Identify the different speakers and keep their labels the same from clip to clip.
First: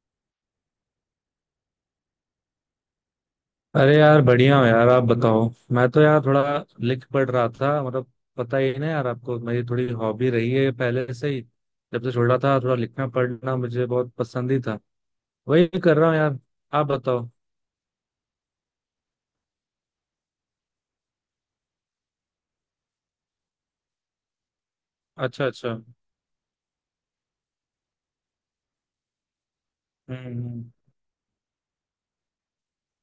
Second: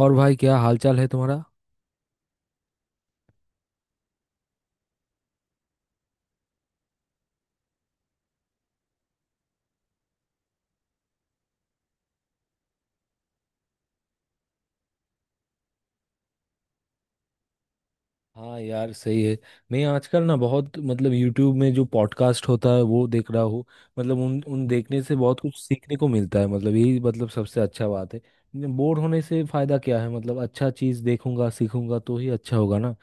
Speaker 1: और भाई क्या हालचाल है तुम्हारा?
Speaker 2: अरे यार बढ़िया हो यार, आप बताओ। मैं तो यार थोड़ा लिख पढ़ रहा था। मतलब पता ही है ना यार आपको, मेरी थोड़ी हॉबी रही है पहले से ही। जब से छोटा था थोड़ा लिखना पढ़ना मुझे बहुत पसंद ही था, वही कर रहा हूँ यार। आप बताओ।
Speaker 1: हाँ यार सही है। मैं आजकल ना बहुत मतलब YouTube में जो पॉडकास्ट होता है वो देख रहा हूँ। मतलब उन उन देखने से बहुत
Speaker 2: अच्छा
Speaker 1: कुछ
Speaker 2: अच्छा।
Speaker 1: सीखने को मिलता है, मतलब यही मतलब सबसे अच्छा बात है। बोर होने से फायदा क्या है? मतलब
Speaker 2: हम्म।
Speaker 1: अच्छा चीज़ देखूंगा सीखूंगा तो ही अच्छा होगा ना।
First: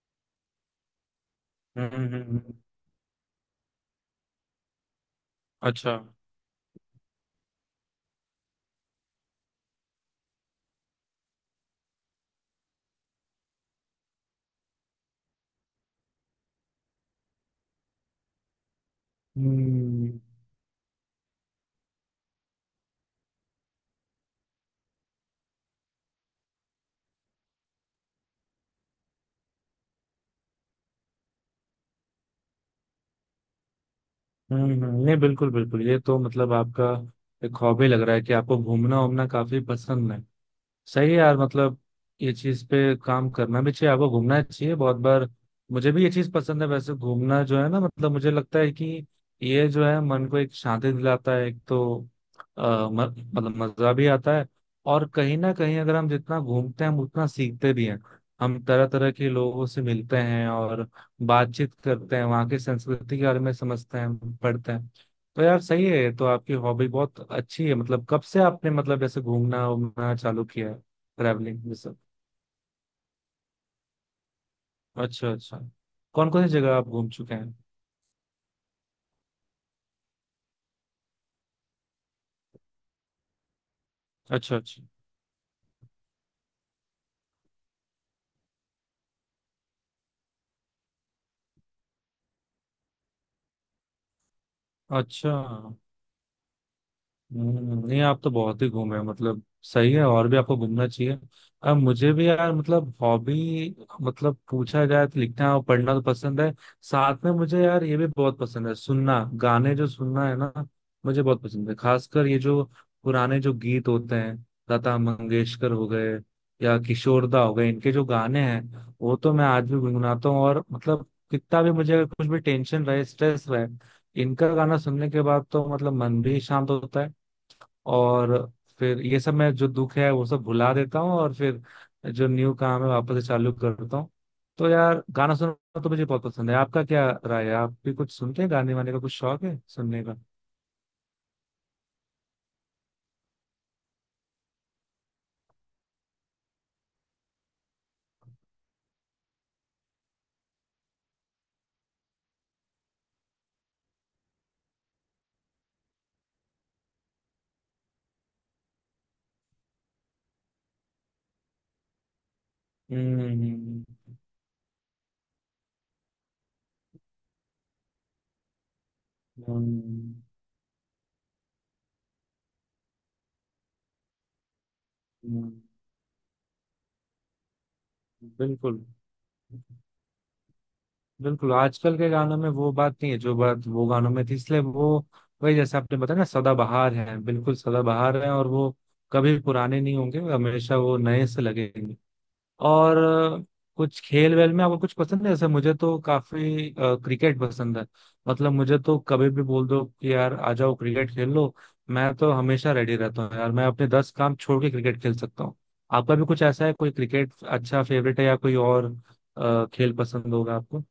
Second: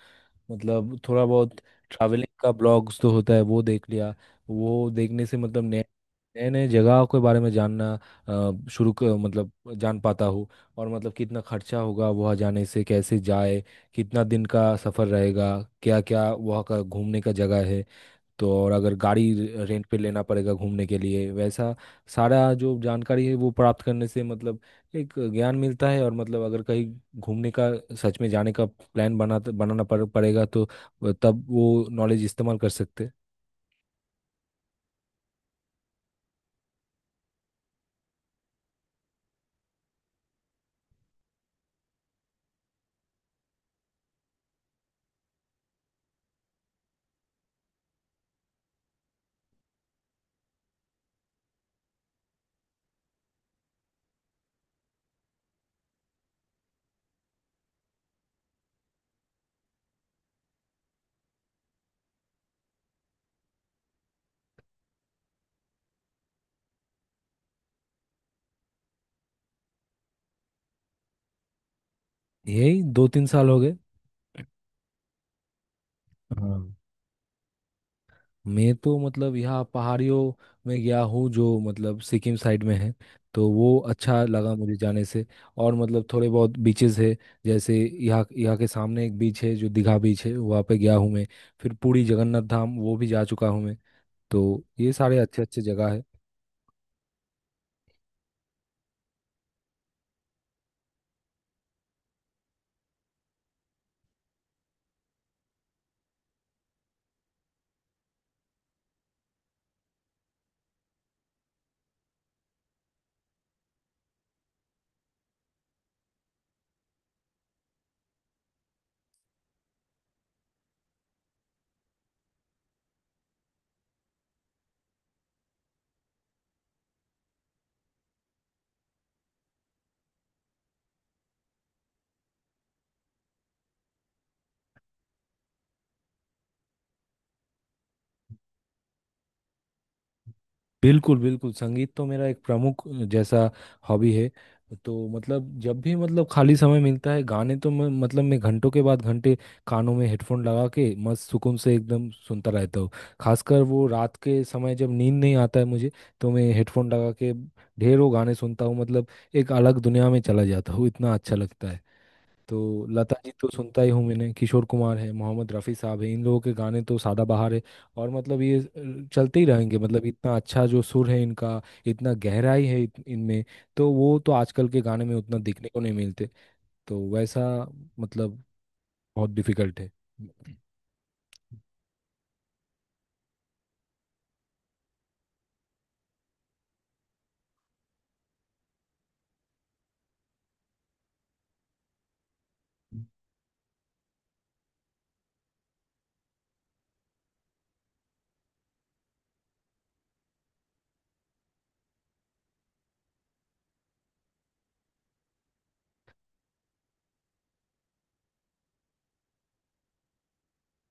Speaker 1: मतलब थोड़ा बहुत
Speaker 2: हम्म हम्म,
Speaker 1: ट्रैवलिंग का
Speaker 2: हम्म,
Speaker 1: ब्लॉग्स तो होता है वो देख लिया। वो देखने से मतलब नए
Speaker 2: अच्छा।
Speaker 1: नए नए जगह के बारे में जानना, मतलब जान पाता हूँ। और मतलब कितना खर्चा होगा वहाँ जाने से, कैसे जाए, कितना दिन का सफ़र रहेगा, क्या क्या वहाँ का घूमने का जगह है। तो और अगर गाड़ी रेंट पे
Speaker 2: हम्म
Speaker 1: लेना पड़ेगा घूमने के लिए, वैसा सारा जो जानकारी है वो प्राप्त करने से मतलब एक ज्ञान मिलता है, और मतलब अगर कहीं घूमने का सच में जाने का प्लान बनाना पड़ेगा तो तब वो नॉलेज इस्तेमाल कर सकते हैं।
Speaker 2: नहीं बिल्कुल बिल्कुल, ये तो मतलब आपका एक हॉबी लग रहा है कि आपको घूमना वूमना काफी पसंद है। सही है यार, मतलब ये चीज पे काम करना भी चाहिए, आपको घूमना चाहिए बहुत बार। मुझे भी ये चीज पसंद है वैसे, घूमना जो है ना, मतलब मुझे लगता है कि ये जो है मन को एक शांति दिलाता है एक तो, आ, म, मतलब मजा भी आता है। और कहीं ना कहीं अगर हम जितना घूमते हैं हम उतना सीखते भी हैं, हम तरह तरह के लोगों से मिलते हैं और बातचीत करते हैं, वहाँ की संस्कृति के बारे में समझते हैं पढ़ते हैं। तो यार सही है, ये तो आपकी हॉबी बहुत अच्छी है। मतलब कब से आपने मतलब ऐसे घूमना घूमना चालू किया है, ट्रैवलिंग भी सब?
Speaker 1: यही 2-3 साल हो गए।
Speaker 2: अच्छा अच्छा। कौन कौन सी
Speaker 1: हाँ,
Speaker 2: जगह आप घूम चुके हैं?
Speaker 1: मैं तो मतलब यहाँ पहाड़ियों में गया हूँ जो मतलब सिक्किम साइड में है, तो वो अच्छा लगा
Speaker 2: अच्छा
Speaker 1: मुझे
Speaker 2: अच्छा।
Speaker 1: जाने से। और मतलब थोड़े बहुत बीचेस है, जैसे यहाँ यहाँ के सामने एक बीच है जो दीघा बीच है, वहाँ पे गया हूँ मैं। फिर पुरी जगन्नाथ धाम वो भी जा चुका हूँ मैं। तो ये सारे
Speaker 2: अच्छा।
Speaker 1: अच्छे अच्छे जगह है।
Speaker 2: नहीं आप तो बहुत ही घूमे हैं, मतलब सही है, और भी आपको घूमना चाहिए। अब मुझे भी यार मतलब हॉबी मतलब पूछा जाए तो लिखना और पढ़ना तो पसंद है। साथ में मुझे यार ये भी बहुत पसंद है सुनना, गाने जो सुनना है ना मुझे बहुत पसंद है, खासकर ये जो पुराने जो गीत होते हैं, लता मंगेशकर हो गए या किशोरदा हो गए, इनके जो गाने हैं वो तो मैं आज भी गुनगुनाता हूँ। और मतलब कितना भी मुझे अगर कुछ भी टेंशन रहे स्ट्रेस रहे, इनका गाना सुनने के बाद तो मतलब मन भी शांत होता है और फिर ये सब मैं जो दुख है वो सब भुला देता हूँ, और फिर जो न्यू काम है वापस से चालू करता हूँ। तो यार गाना सुनना तो मुझे बहुत पसंद है। आपका क्या राय है, आप भी कुछ सुनते हैं, गाने वाने का कुछ शौक है सुनने का?
Speaker 1: बिल्कुल बिल्कुल, संगीत तो मेरा एक प्रमुख जैसा हॉबी है। तो मतलब जब भी मतलब खाली समय मिलता है गाने, तो मैं घंटों के बाद घंटे कानों में हेडफोन लगा के मस्त सुकून से एकदम सुनता रहता हूँ। खासकर वो रात के समय जब नींद नहीं आता है मुझे, तो मैं हेडफोन लगा के ढेरों गाने सुनता हूँ। मतलब एक अलग दुनिया में चला जाता हूँ, इतना अच्छा लगता है। तो लता जी तो सुनता
Speaker 2: हम्म
Speaker 1: ही हूँ, मैंने किशोर कुमार है, मोहम्मद रफ़ी साहब है, इन लोगों के गाने तो सदाबहार है। और मतलब ये चलते ही रहेंगे, मतलब
Speaker 2: हम्म,
Speaker 1: इतना अच्छा जो सुर है इनका, इतना गहराई है इनमें। तो वो तो आजकल के गाने में उतना
Speaker 2: हम्म,
Speaker 1: दिखने को नहीं मिलते। तो वैसा मतलब
Speaker 2: बिल्कुल
Speaker 1: बहुत डिफिकल्ट
Speaker 2: बिल्कुल, आजकल के गानों में वो बात नहीं है जो बात वो गानों में थी, इसलिए वो, वही जैसे आपने बताया ना, सदाबहार है बिल्कुल, सदाबहार है और वो कभी पुराने नहीं होंगे, हमेशा वो नए से लगेंगे।
Speaker 1: है।
Speaker 2: और कुछ खेल वेल में आपको कुछ पसंद है? जैसे मुझे तो काफी क्रिकेट पसंद है। मतलब मुझे तो कभी भी बोल दो कि यार आ जाओ क्रिकेट खेल लो, मैं तो हमेशा रेडी रहता हूँ यार, मैं अपने दस काम छोड़ के क्रिकेट खेल सकता हूँ। आपका भी कुछ ऐसा है, कोई क्रिकेट अच्छा फेवरेट है, या कोई और खेल पसंद होगा आपको?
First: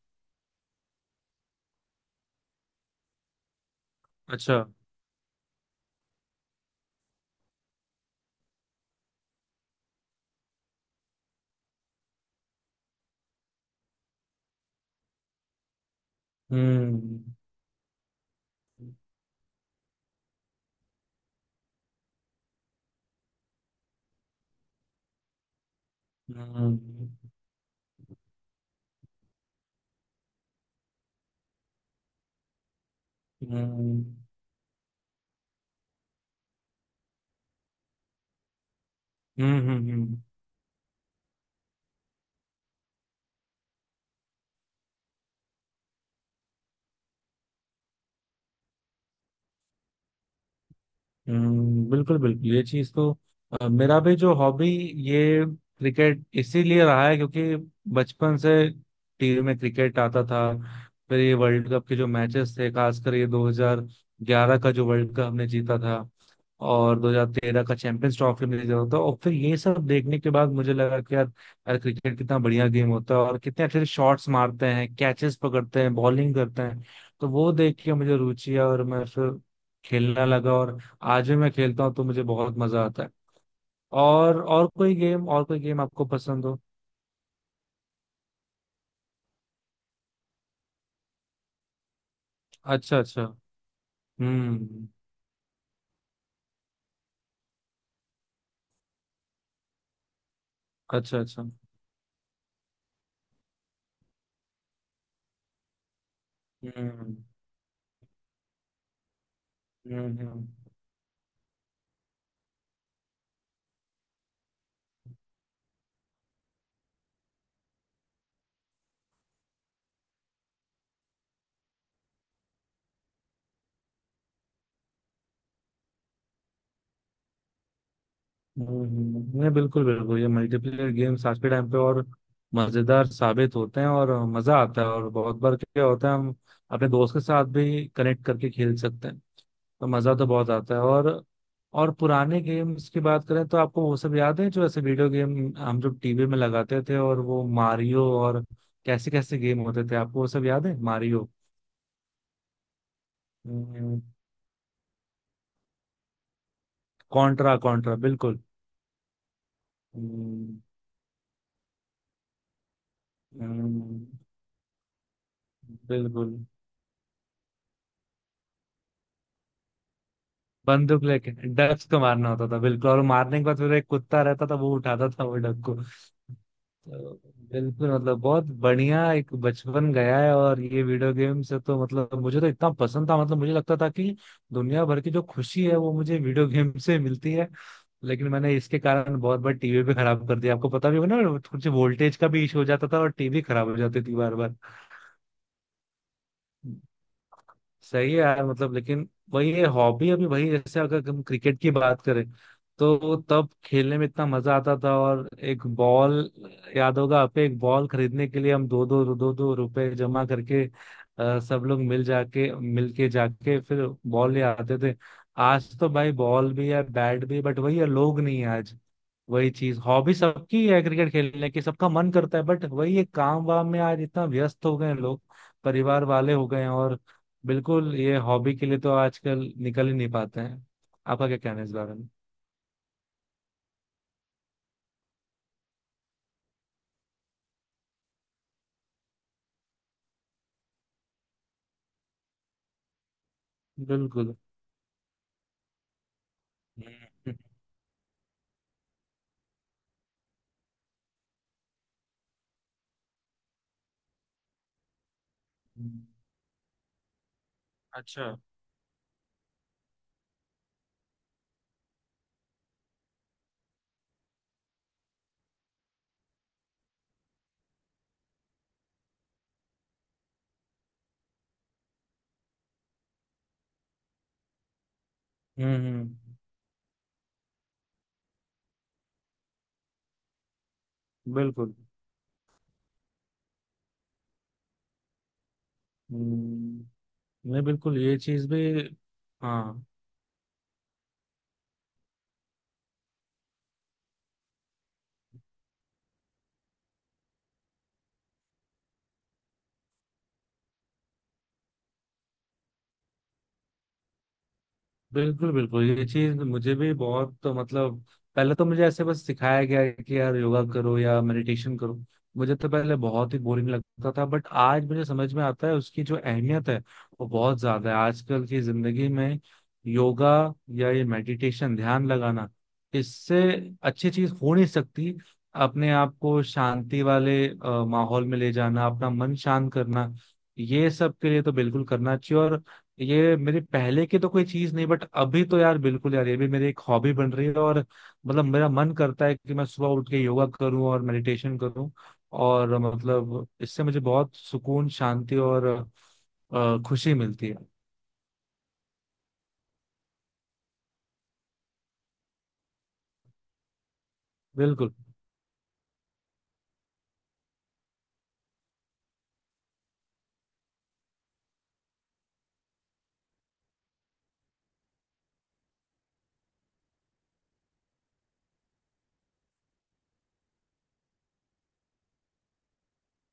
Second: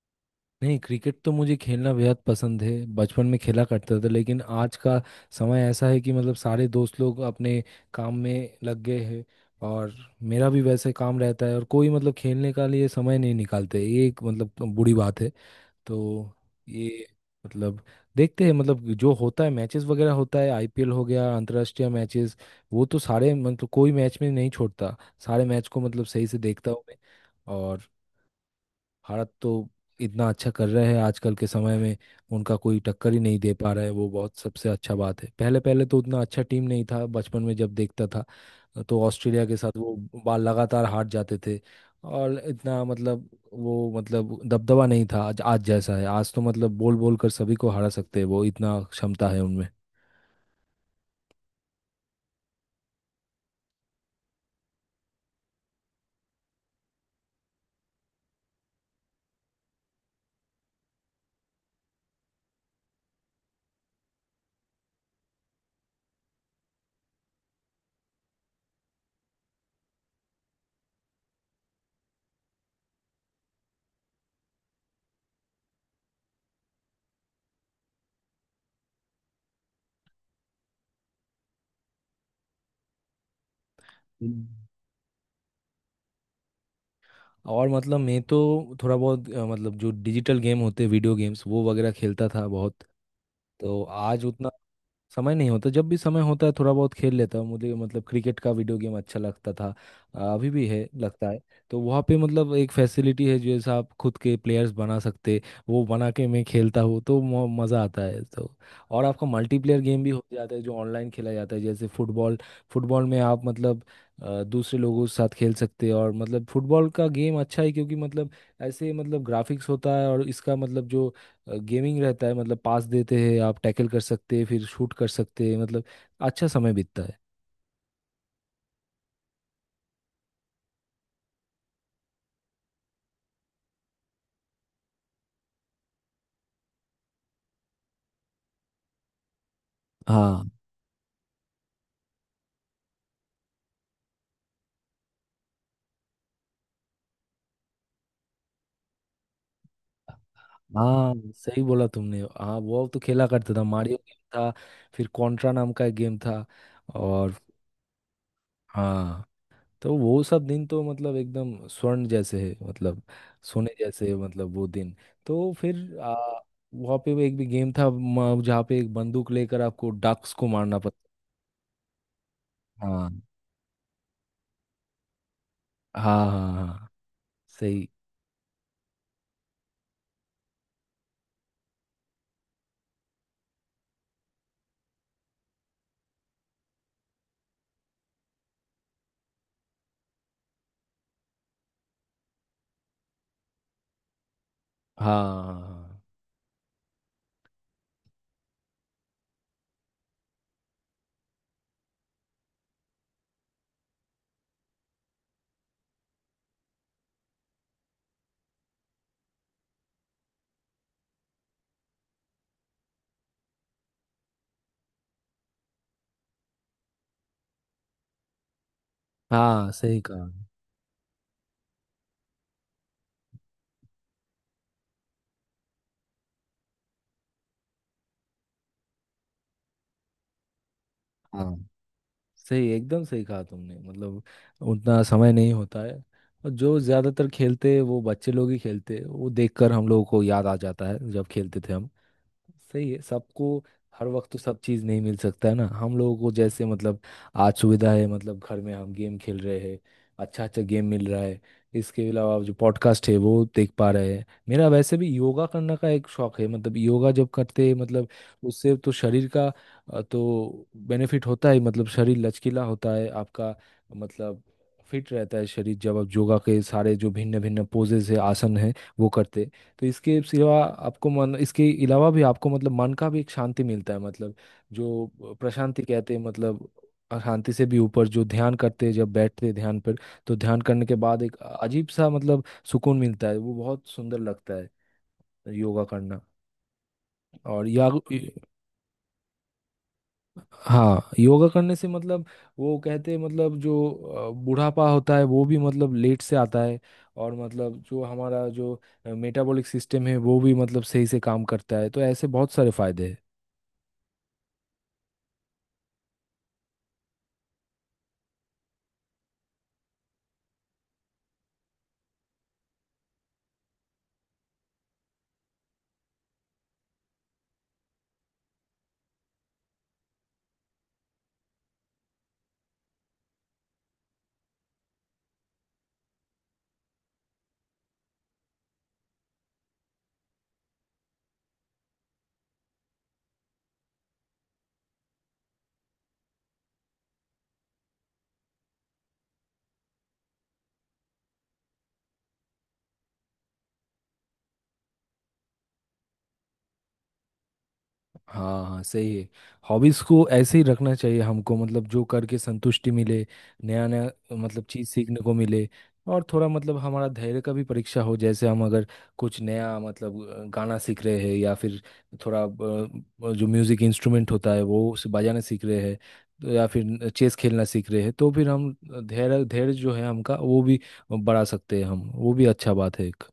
Speaker 1: नहीं, क्रिकेट तो मुझे खेलना बेहद पसंद है, बचपन में खेला करता था, लेकिन
Speaker 2: अच्छा।
Speaker 1: आज का समय ऐसा है कि मतलब सारे दोस्त लोग अपने काम में लग गए हैं। और मेरा भी वैसे काम रहता है, और कोई मतलब खेलने का लिए समय नहीं निकालते, ये एक मतलब बुरी बात है। तो ये
Speaker 2: हम्म
Speaker 1: मतलब देखते हैं, मतलब जो होता है मैचेस वगैरह होता है, आईपीएल हो गया, अंतर्राष्ट्रीय मैचेस वो तो सारे, मतलब कोई मैच में नहीं छोड़ता, सारे मैच को मतलब सही से
Speaker 2: हम्म
Speaker 1: देखता हूँ मैं।
Speaker 2: हम्म
Speaker 1: और भारत तो इतना अच्छा कर रहे हैं आजकल के समय में, उनका कोई टक्कर ही नहीं दे पा रहा है,
Speaker 2: हम्म
Speaker 1: वो बहुत सबसे अच्छा बात है। पहले पहले तो उतना अच्छा टीम नहीं था, बचपन में जब देखता था तो ऑस्ट्रेलिया के
Speaker 2: हम्म
Speaker 1: साथ
Speaker 2: हम्म,
Speaker 1: वो
Speaker 2: हम्म।
Speaker 1: बाल लगातार हार जाते थे। और इतना मतलब वो मतलब दबदबा नहीं था, आज आज जैसा है, आज तो मतलब बोल बोल कर सभी को हरा सकते हैं, वो इतना क्षमता है
Speaker 2: बिल्कुल बिल्कुल, ये चीज तो मेरा भी जो हॉबी ये क्रिकेट इसीलिए रहा है, क्योंकि बचपन से टीवी में क्रिकेट आता था। फिर ये वर्ल्ड कप के जो मैचेस थे, खासकर ये 2011 का जो वर्ल्ड कप हमने जीता था और 2013 का चैंपियंस ट्रॉफी हमने जीता था, और फिर ये सब देखने के बाद मुझे लगा कि यार, क्रिकेट कितना बढ़िया गेम होता है, और कितने अच्छे शॉट्स मारते हैं, कैचेस पकड़ते हैं, बॉलिंग करते हैं। तो वो देख के मुझे रुचि आई और मैं फिर खेलना लगा, और आज भी मैं खेलता हूँ तो मुझे बहुत मजा आता है। और
Speaker 1: उनमें।
Speaker 2: और कोई गेम आपको पसंद हो?
Speaker 1: और मतलब मैं तो थोड़ा बहुत मतलब जो डिजिटल गेम होते हैं वीडियो गेम्स वो वगैरह खेलता था बहुत।
Speaker 2: अच्छा अच्छा।
Speaker 1: तो आज उतना
Speaker 2: हम्म।
Speaker 1: समय नहीं होता, जब भी समय होता है थोड़ा बहुत खेल लेता हूँ, मुझे मतलब क्रिकेट का वीडियो गेम अच्छा लगता था। अभी भी है
Speaker 2: अच्छा
Speaker 1: लगता है।
Speaker 2: अच्छा।
Speaker 1: तो वहाँ पे मतलब एक फैसिलिटी है जैसे आप खुद के प्लेयर्स बना सकते, वो बना के मैं खेलता हूँ
Speaker 2: हम्म
Speaker 1: तो मज़ा आता है तो। और आपका मल्टीप्लेयर गेम भी
Speaker 2: हम्म।
Speaker 1: हो जाता है जो ऑनलाइन खेला जाता है जैसे फुटबॉल। फुटबॉल में आप मतलब दूसरे लोगों के साथ खेल सकते हैं, और मतलब फुटबॉल का गेम अच्छा है क्योंकि मतलब ऐसे मतलब ग्राफिक्स होता है, और इसका मतलब जो गेमिंग रहता है मतलब पास देते हैं, आप टैकल कर सकते हैं, फिर शूट कर सकते हैं, मतलब अच्छा समय बीतता है।
Speaker 2: नहीं बिल्कुल बिल्कुल, ये मल्टीप्लेयर गेम्स आज के टाइम पे और मजेदार साबित होते हैं, और मजा आता है, और बहुत बार क्या होता है, हम अपने दोस्त के साथ भी कनेक्ट करके खेल सकते हैं, तो मजा तो बहुत
Speaker 1: हाँ
Speaker 2: आता है। और पुराने गेम्स की बात करें तो आपको वो सब याद है, जो ऐसे वीडियो गेम हम जो टीवी में लगाते थे, और वो मारियो और कैसे कैसे गेम होते थे, आपको वो सब याद है?
Speaker 1: हाँ,
Speaker 2: मारियो,
Speaker 1: सही बोला तुमने, हाँ वो तो खेला करता था, मारियो गेम था, फिर कॉन्ट्रा नाम का एक गेम था। और
Speaker 2: कॉन्ट्रा कॉन्ट्रा, बिल्कुल।
Speaker 1: हाँ, तो वो सब
Speaker 2: हम्म,
Speaker 1: दिन तो मतलब एकदम स्वर्ण जैसे है, मतलब सोने
Speaker 2: हम्म,
Speaker 1: जैसे है, मतलब वो दिन। तो फिर
Speaker 2: बिल्कुल।
Speaker 1: वहाँ पे वो एक भी गेम था जहाँ पे एक बंदूक लेकर आपको डक्स को मारना पड़ता।
Speaker 2: बंदूक लेके डक्स को मारना होता था, बिल्कुल, और
Speaker 1: हाँ
Speaker 2: मारने के बाद फिर एक कुत्ता रहता था, वो उठाता था वो डक को।
Speaker 1: हाँ हाँ। हाँ
Speaker 2: तो
Speaker 1: सही।
Speaker 2: बिल्कुल, मतलब बहुत बढ़िया एक बचपन गया है। और ये वीडियो गेम से तो मतलब मुझे तो इतना पसंद था, मतलब मुझे लगता था कि दुनिया भर की जो खुशी है वो मुझे वीडियो गेम से मिलती है। लेकिन मैंने इसके कारण बहुत बार टीवी भी खराब कर दिया, आपको पता भी होगा ना, कुछ वोल्टेज का भी इशू हो जाता था और टीवी खराब हो जाती थी बार बार।
Speaker 1: हाँ हाँ
Speaker 2: सही है यार, मतलब लेकिन वही है हॉबी अभी। वही जैसे अगर हम क्रिकेट की बात करें, तो तब खेलने में इतना मजा आता था, और एक बॉल, याद होगा आप, एक बॉल खरीदने के लिए हम दो दो रुपए जमा करके सब लोग मिल के जाके फिर बॉल ले आते थे। आज तो भाई बॉल भी है बैट भी है, बट वही है, लोग नहीं है आज।
Speaker 1: हाँ
Speaker 2: वही
Speaker 1: हाँ,
Speaker 2: चीज
Speaker 1: सही
Speaker 2: हॉबी
Speaker 1: कहा।
Speaker 2: सबकी है, क्रिकेट खेलने की सबका मन करता है, बट वही है काम वाम में आज इतना व्यस्त हो गए हैं लोग, परिवार वाले हो गए हैं, और बिल्कुल ये हॉबी के लिए तो आजकल निकल ही नहीं पाते हैं। आपका क्या
Speaker 1: हाँ
Speaker 2: कहना है इस बारे में?
Speaker 1: सही एकदम सही कहा तुमने, मतलब उतना समय नहीं होता है। और जो ज़्यादातर खेलते हैं वो बच्चे लोग ही खेलते हैं, वो देखकर हम लोगों को याद आ जाता है जब खेलते थे हम। सही है सबको। हर वक्त
Speaker 2: बिल्कुल।
Speaker 1: तो सब चीज़ नहीं मिल सकता है ना हम लोगों को, जैसे मतलब
Speaker 2: हम्म,
Speaker 1: आज सुविधा है, मतलब घर में हम गेम खेल रहे हैं, अच्छा अच्छा गेम मिल रहा है। इसके अलावा जो पॉडकास्ट है वो देख पा रहे हैं। मेरा वैसे भी योगा करने का
Speaker 2: हम्म।
Speaker 1: एक शौक है, मतलब योगा जब करते हैं, मतलब
Speaker 2: अच्छा।
Speaker 1: उससे तो शरीर का तो बेनिफिट होता है, मतलब शरीर लचकीला होता है आपका, मतलब फिट रहता है शरीर, जब आप योगा के सारे जो भिन्न भिन्न पोजेज है आसन है वो करते। तो इसके सिवा आपको मन, इसके अलावा भी आपको मतलब मन का भी एक शांति मिलता है, मतलब जो प्रशांति कहते हैं,
Speaker 2: हम्म।
Speaker 1: मतलब शांति से भी ऊपर जो ध्यान करते हैं जब बैठते हैं ध्यान पर। तो ध्यान करने के बाद एक
Speaker 2: बिल्कुल।
Speaker 1: अजीब सा मतलब सुकून मिलता है, वो बहुत सुंदर लगता है योगा करना।
Speaker 2: हम्म, नहीं
Speaker 1: और या
Speaker 2: बिल्कुल, ये चीज भी। हाँ।
Speaker 1: हाँ, योगा करने से मतलब वो कहते हैं मतलब जो बुढ़ापा होता है वो भी मतलब लेट से आता है, और मतलब जो हमारा जो मेटाबॉलिक सिस्टम है वो भी मतलब सही से काम करता है, तो ऐसे बहुत सारे फायदे हैं।
Speaker 2: बिल्कुल बिल्कुल, ये चीज मुझे भी बहुत, तो मतलब पहले तो मुझे ऐसे बस सिखाया गया है कि यार योगा करो या मेडिटेशन करो, मुझे तो पहले बहुत ही बोरिंग लगता था, बट आज मुझे समझ में आता है उसकी जो अहमियत है वो बहुत ज्यादा है आजकल की जिंदगी में। योगा या ये मेडिटेशन ध्यान लगाना, इससे अच्छी चीज हो नहीं सकती, अपने आप को शांति वाले माहौल में ले जाना, अपना मन शांत करना, ये सब के लिए तो बिल्कुल करना चाहिए। और ये मेरी पहले की तो कोई चीज नहीं, बट अभी तो यार बिल्कुल यार ये भी मेरी एक हॉबी बन रही है, और मतलब मेरा मन करता है कि मैं सुबह उठ के योगा करूं और मेडिटेशन करूं, और मतलब इससे मुझे बहुत सुकून शांति और खुशी मिलती है।
Speaker 1: हाँ हाँ सही है। हॉबीज को ऐसे ही रखना चाहिए हमको, मतलब जो करके संतुष्टि मिले, नया नया मतलब चीज
Speaker 2: बिल्कुल
Speaker 1: सीखने को मिले। और थोड़ा मतलब हमारा धैर्य का भी परीक्षा हो, जैसे हम अगर कुछ नया मतलब गाना सीख रहे हैं, या फिर थोड़ा जो म्यूजिक इंस्ट्रूमेंट होता है वो उसे बजाना सीख रहे हैं, तो या फिर चेस खेलना सीख रहे हैं, तो फिर हम धैर्य धैर्य जो है हमका वो भी बढ़ा सकते हैं हम, वो भी अच्छा बात है एक।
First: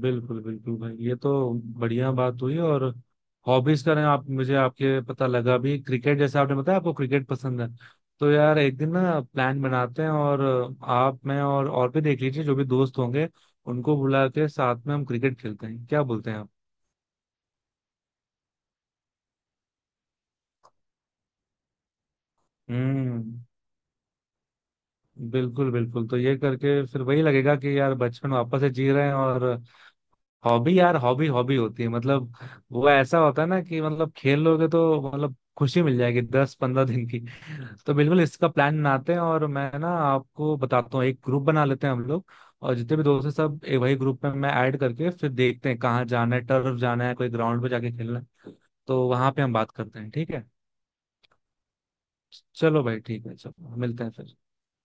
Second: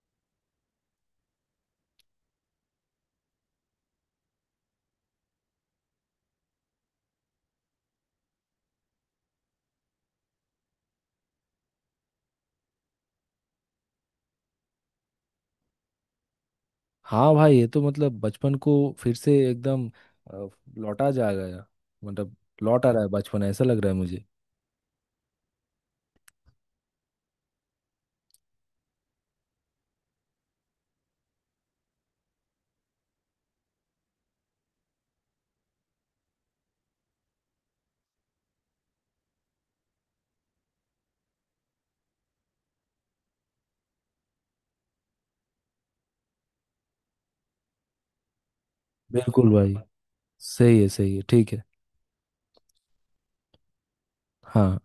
Speaker 2: बिल्कुल, बिल्कुल भाई ये तो बढ़िया बात हुई। और हॉबीज का ना, आप, मुझे आपके पता लगा भी क्रिकेट, जैसे आपने बताया आपको क्रिकेट पसंद है, तो यार एक दिन ना प्लान बनाते हैं, और आप मैं और भी देख लीजिए जो भी दोस्त होंगे, उनको बुला के साथ में हम क्रिकेट खेलते हैं, क्या बोलते हैं आप?
Speaker 1: हाँ भाई ये तो मतलब बचपन को फिर से एकदम अ, लौटा जा गया, मतलब लौट आ रहा है
Speaker 2: हम्म।
Speaker 1: बचपन ऐसा लग रहा है मुझे।
Speaker 2: बिल्कुल बिल्कुल, तो ये करके फिर वही लगेगा कि यार बचपन वापस से जी रहे हैं। और हॉबी यार, हॉबी हॉबी होती है मतलब, वो ऐसा होता है ना कि मतलब खेल लोगे तो मतलब खुशी मिल जाएगी दस पंद्रह दिन की। तो बिल्कुल इसका प्लान बनाते हैं, और मैं ना आपको बताता हूँ, एक ग्रुप बना लेते हैं हम लोग, और जितने भी दोस्त हैं सब एक वही ग्रुप में मैं ऐड करके फिर देखते हैं कहाँ जाना है, टर्फ जाना है, कोई ग्राउंड पे जाके खेलना है, तो वहां पे
Speaker 1: बिल्कुल
Speaker 2: हम बात
Speaker 1: भाई,
Speaker 2: करते हैं, ठीक है?
Speaker 1: सही है ठीक है।
Speaker 2: चलो भाई ठीक है, चलो मिलते हैं फिर।
Speaker 1: हाँ।